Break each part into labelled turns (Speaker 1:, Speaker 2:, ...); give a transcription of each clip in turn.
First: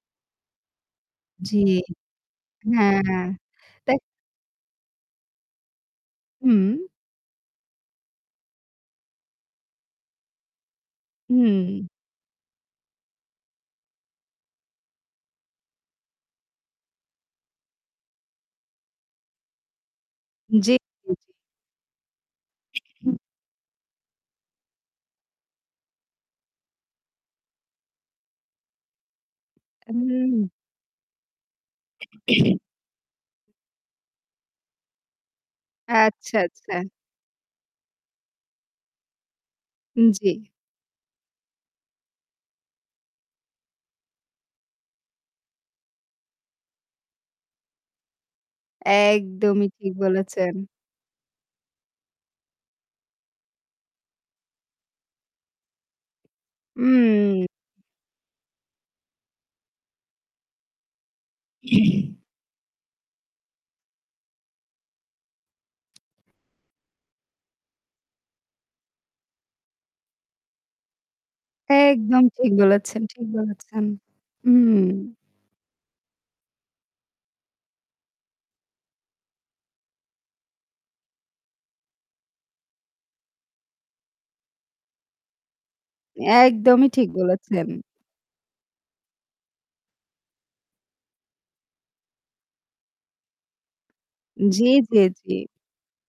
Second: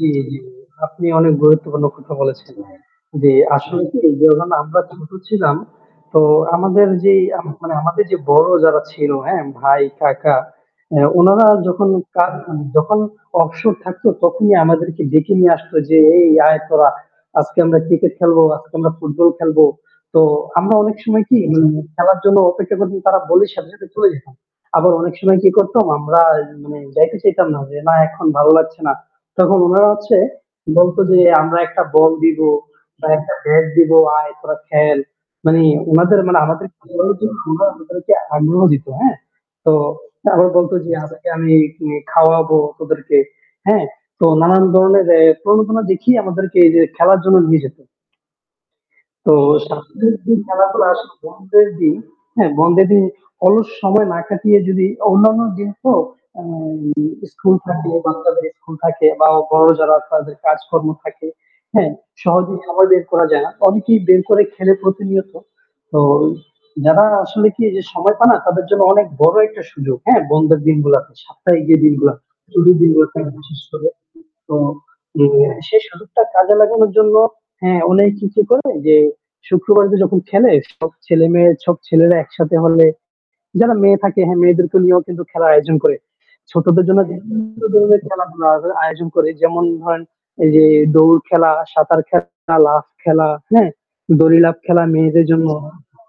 Speaker 1: জি, জি। আপনি অনেক
Speaker 2: জি।
Speaker 1: গুরুত্বপূর্ণ কথা বলেছেন।
Speaker 2: হ্যাঁ।
Speaker 1: যে আসলে
Speaker 2: তা
Speaker 1: কি যে আমরা ছোট ছিলাম তো
Speaker 2: হুম।
Speaker 1: আমাদের যে মানে, আমাদের যে বড় যারা ছিল, হ্যাঁ? ভাই, কাকা, অ্যা উনারা
Speaker 2: হুম।
Speaker 1: যখন কা যখন অবসর থাকতো তখনই আমাদেরকে ডেকে নিয়ে আসতো। যে, "এই আয় তোরা আজকে আমরা ক্রিকেট খেলবো, আজকে আমরা ফুটবল খেলবো।" তো আমরা
Speaker 2: জ্বি,
Speaker 1: অনেক
Speaker 2: জ্বি,
Speaker 1: সময়
Speaker 2: জি।
Speaker 1: কি উম খেলার জন্য অপেক্ষা করছি তারা বললে সাথে সাথে চলে যেতাম। আবার অনেক সময় কি করতাম আমরা মানে যাইতে চাইতাম না যে, "না এখন ভালো লাগছে না।" তখন উনারা
Speaker 2: আ
Speaker 1: হচ্ছে
Speaker 2: হু।
Speaker 1: বলত যে, "আমরা একটা বল দিবো, বা একটা ব্যাট দিবো, আয় তোরা খেল।" মানে ওনাদের
Speaker 2: আচ্ছা,
Speaker 1: মানে আমাদের
Speaker 2: আচ্ছা।
Speaker 1: খেলানোর জন্য উনারা আমাদেরকে আগ্রহ দিত, হ্যাঁ? তো আবার
Speaker 2: জি।
Speaker 1: বলত যে, "আজকে আমি নে খাওয়াবো তোদেরকে" হ্যাঁ? তো নানান ধরনের প্রণোদনা দেখিয়ে আমাদেরকে এইযে খেলার জন্য নিয়ে যেত। তো
Speaker 2: একদমই
Speaker 1: [unintelligible]
Speaker 2: ঠিক
Speaker 1: দিন
Speaker 2: বলেছেন।
Speaker 1: খেলাধুলা আসলে বন্ধের দিন, হ্যাঁ বন্ধের দিন অলস সময় না কাটিয়ে যদি অন্যান্য দিন তো আ
Speaker 2: উম
Speaker 1: স্কুল থাকে, বাচ্চাদের স্কুল থাকে বা বড় যারা তাদের কাজকর্ম থাকে, হ্যাঁ? সহজেই সময় বের করা যায় না। অনেকেই বের করে খেলে প্রতিনিয়ত। তো যারা আসলে কি যে সময় পায়না তাদের জন্য অনেক বড় একটা সুযোগ। হ্যাঁ? বন্ধের দিনগুলাতে। সাপ্তাহিক যে
Speaker 2: একদম
Speaker 1: দিনগুলাতে,
Speaker 2: ঠিক
Speaker 1: ছুটির
Speaker 2: বলেছেন,
Speaker 1: দিনগুলো
Speaker 2: ঠিক
Speaker 1: বিশেষ
Speaker 2: বলেছেন।
Speaker 1: করে। তো
Speaker 2: উম
Speaker 1: অ্যা সেই সুযোগটা কাজে লাগানোর জন্য, হ্যাঁ, অনেক কিছু করে যে শুক্রবার তো যখন খেলে সব ছেলে-মেয়ে, সব ছেলেরা একসাথে হলে যারা মেয়ে থাকে, হ্যাঁ মেয়েদেরকে নিয়েও কিন্তু খেলার আয়োজন করে। ছোটদের
Speaker 2: একদমই
Speaker 1: জন্য
Speaker 2: ঠিক
Speaker 1: বিভিন্ন
Speaker 2: বলেছেন।
Speaker 1: ধরনের খেলাধুলা আয় আয়োজন করে। যেমন ধরেন এই যে দৌড় খেলা, সাঁতার খেলা, লাফ খেলা, হ্যাঁ? দড়িলাপ
Speaker 2: জি,
Speaker 1: খেলা
Speaker 2: জি,
Speaker 1: মেয়েদের
Speaker 2: জি।
Speaker 1: জন্য।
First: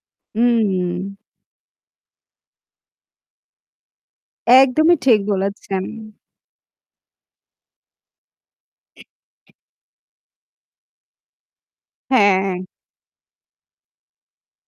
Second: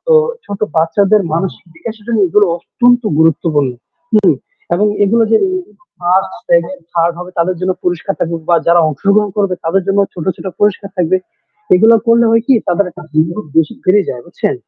Speaker 1: তো ছোট
Speaker 2: উম
Speaker 1: বাচ্চাদের মানসিক বিকাশের জন্য এগুলো অত্যন্ত গুরুত্বপূর্ণ। হুম? এবং
Speaker 2: একদমই ঠিক
Speaker 1: এগুলো যে
Speaker 2: বলেছেন।
Speaker 1: 1st, 2nd, 3rd হবে তাদের জন্য পুরষ্কার থাকবে বা যারা অংশগ্রহণ করবে তাদের জন্য ছোট, ছোট পুরষ্কার থাকবে। এগুলো করলে হয় কি
Speaker 2: হ্যাঁ।
Speaker 1: তাদের একটা [unintelligible] বেশি বেড়ে যায় বুঝছেন?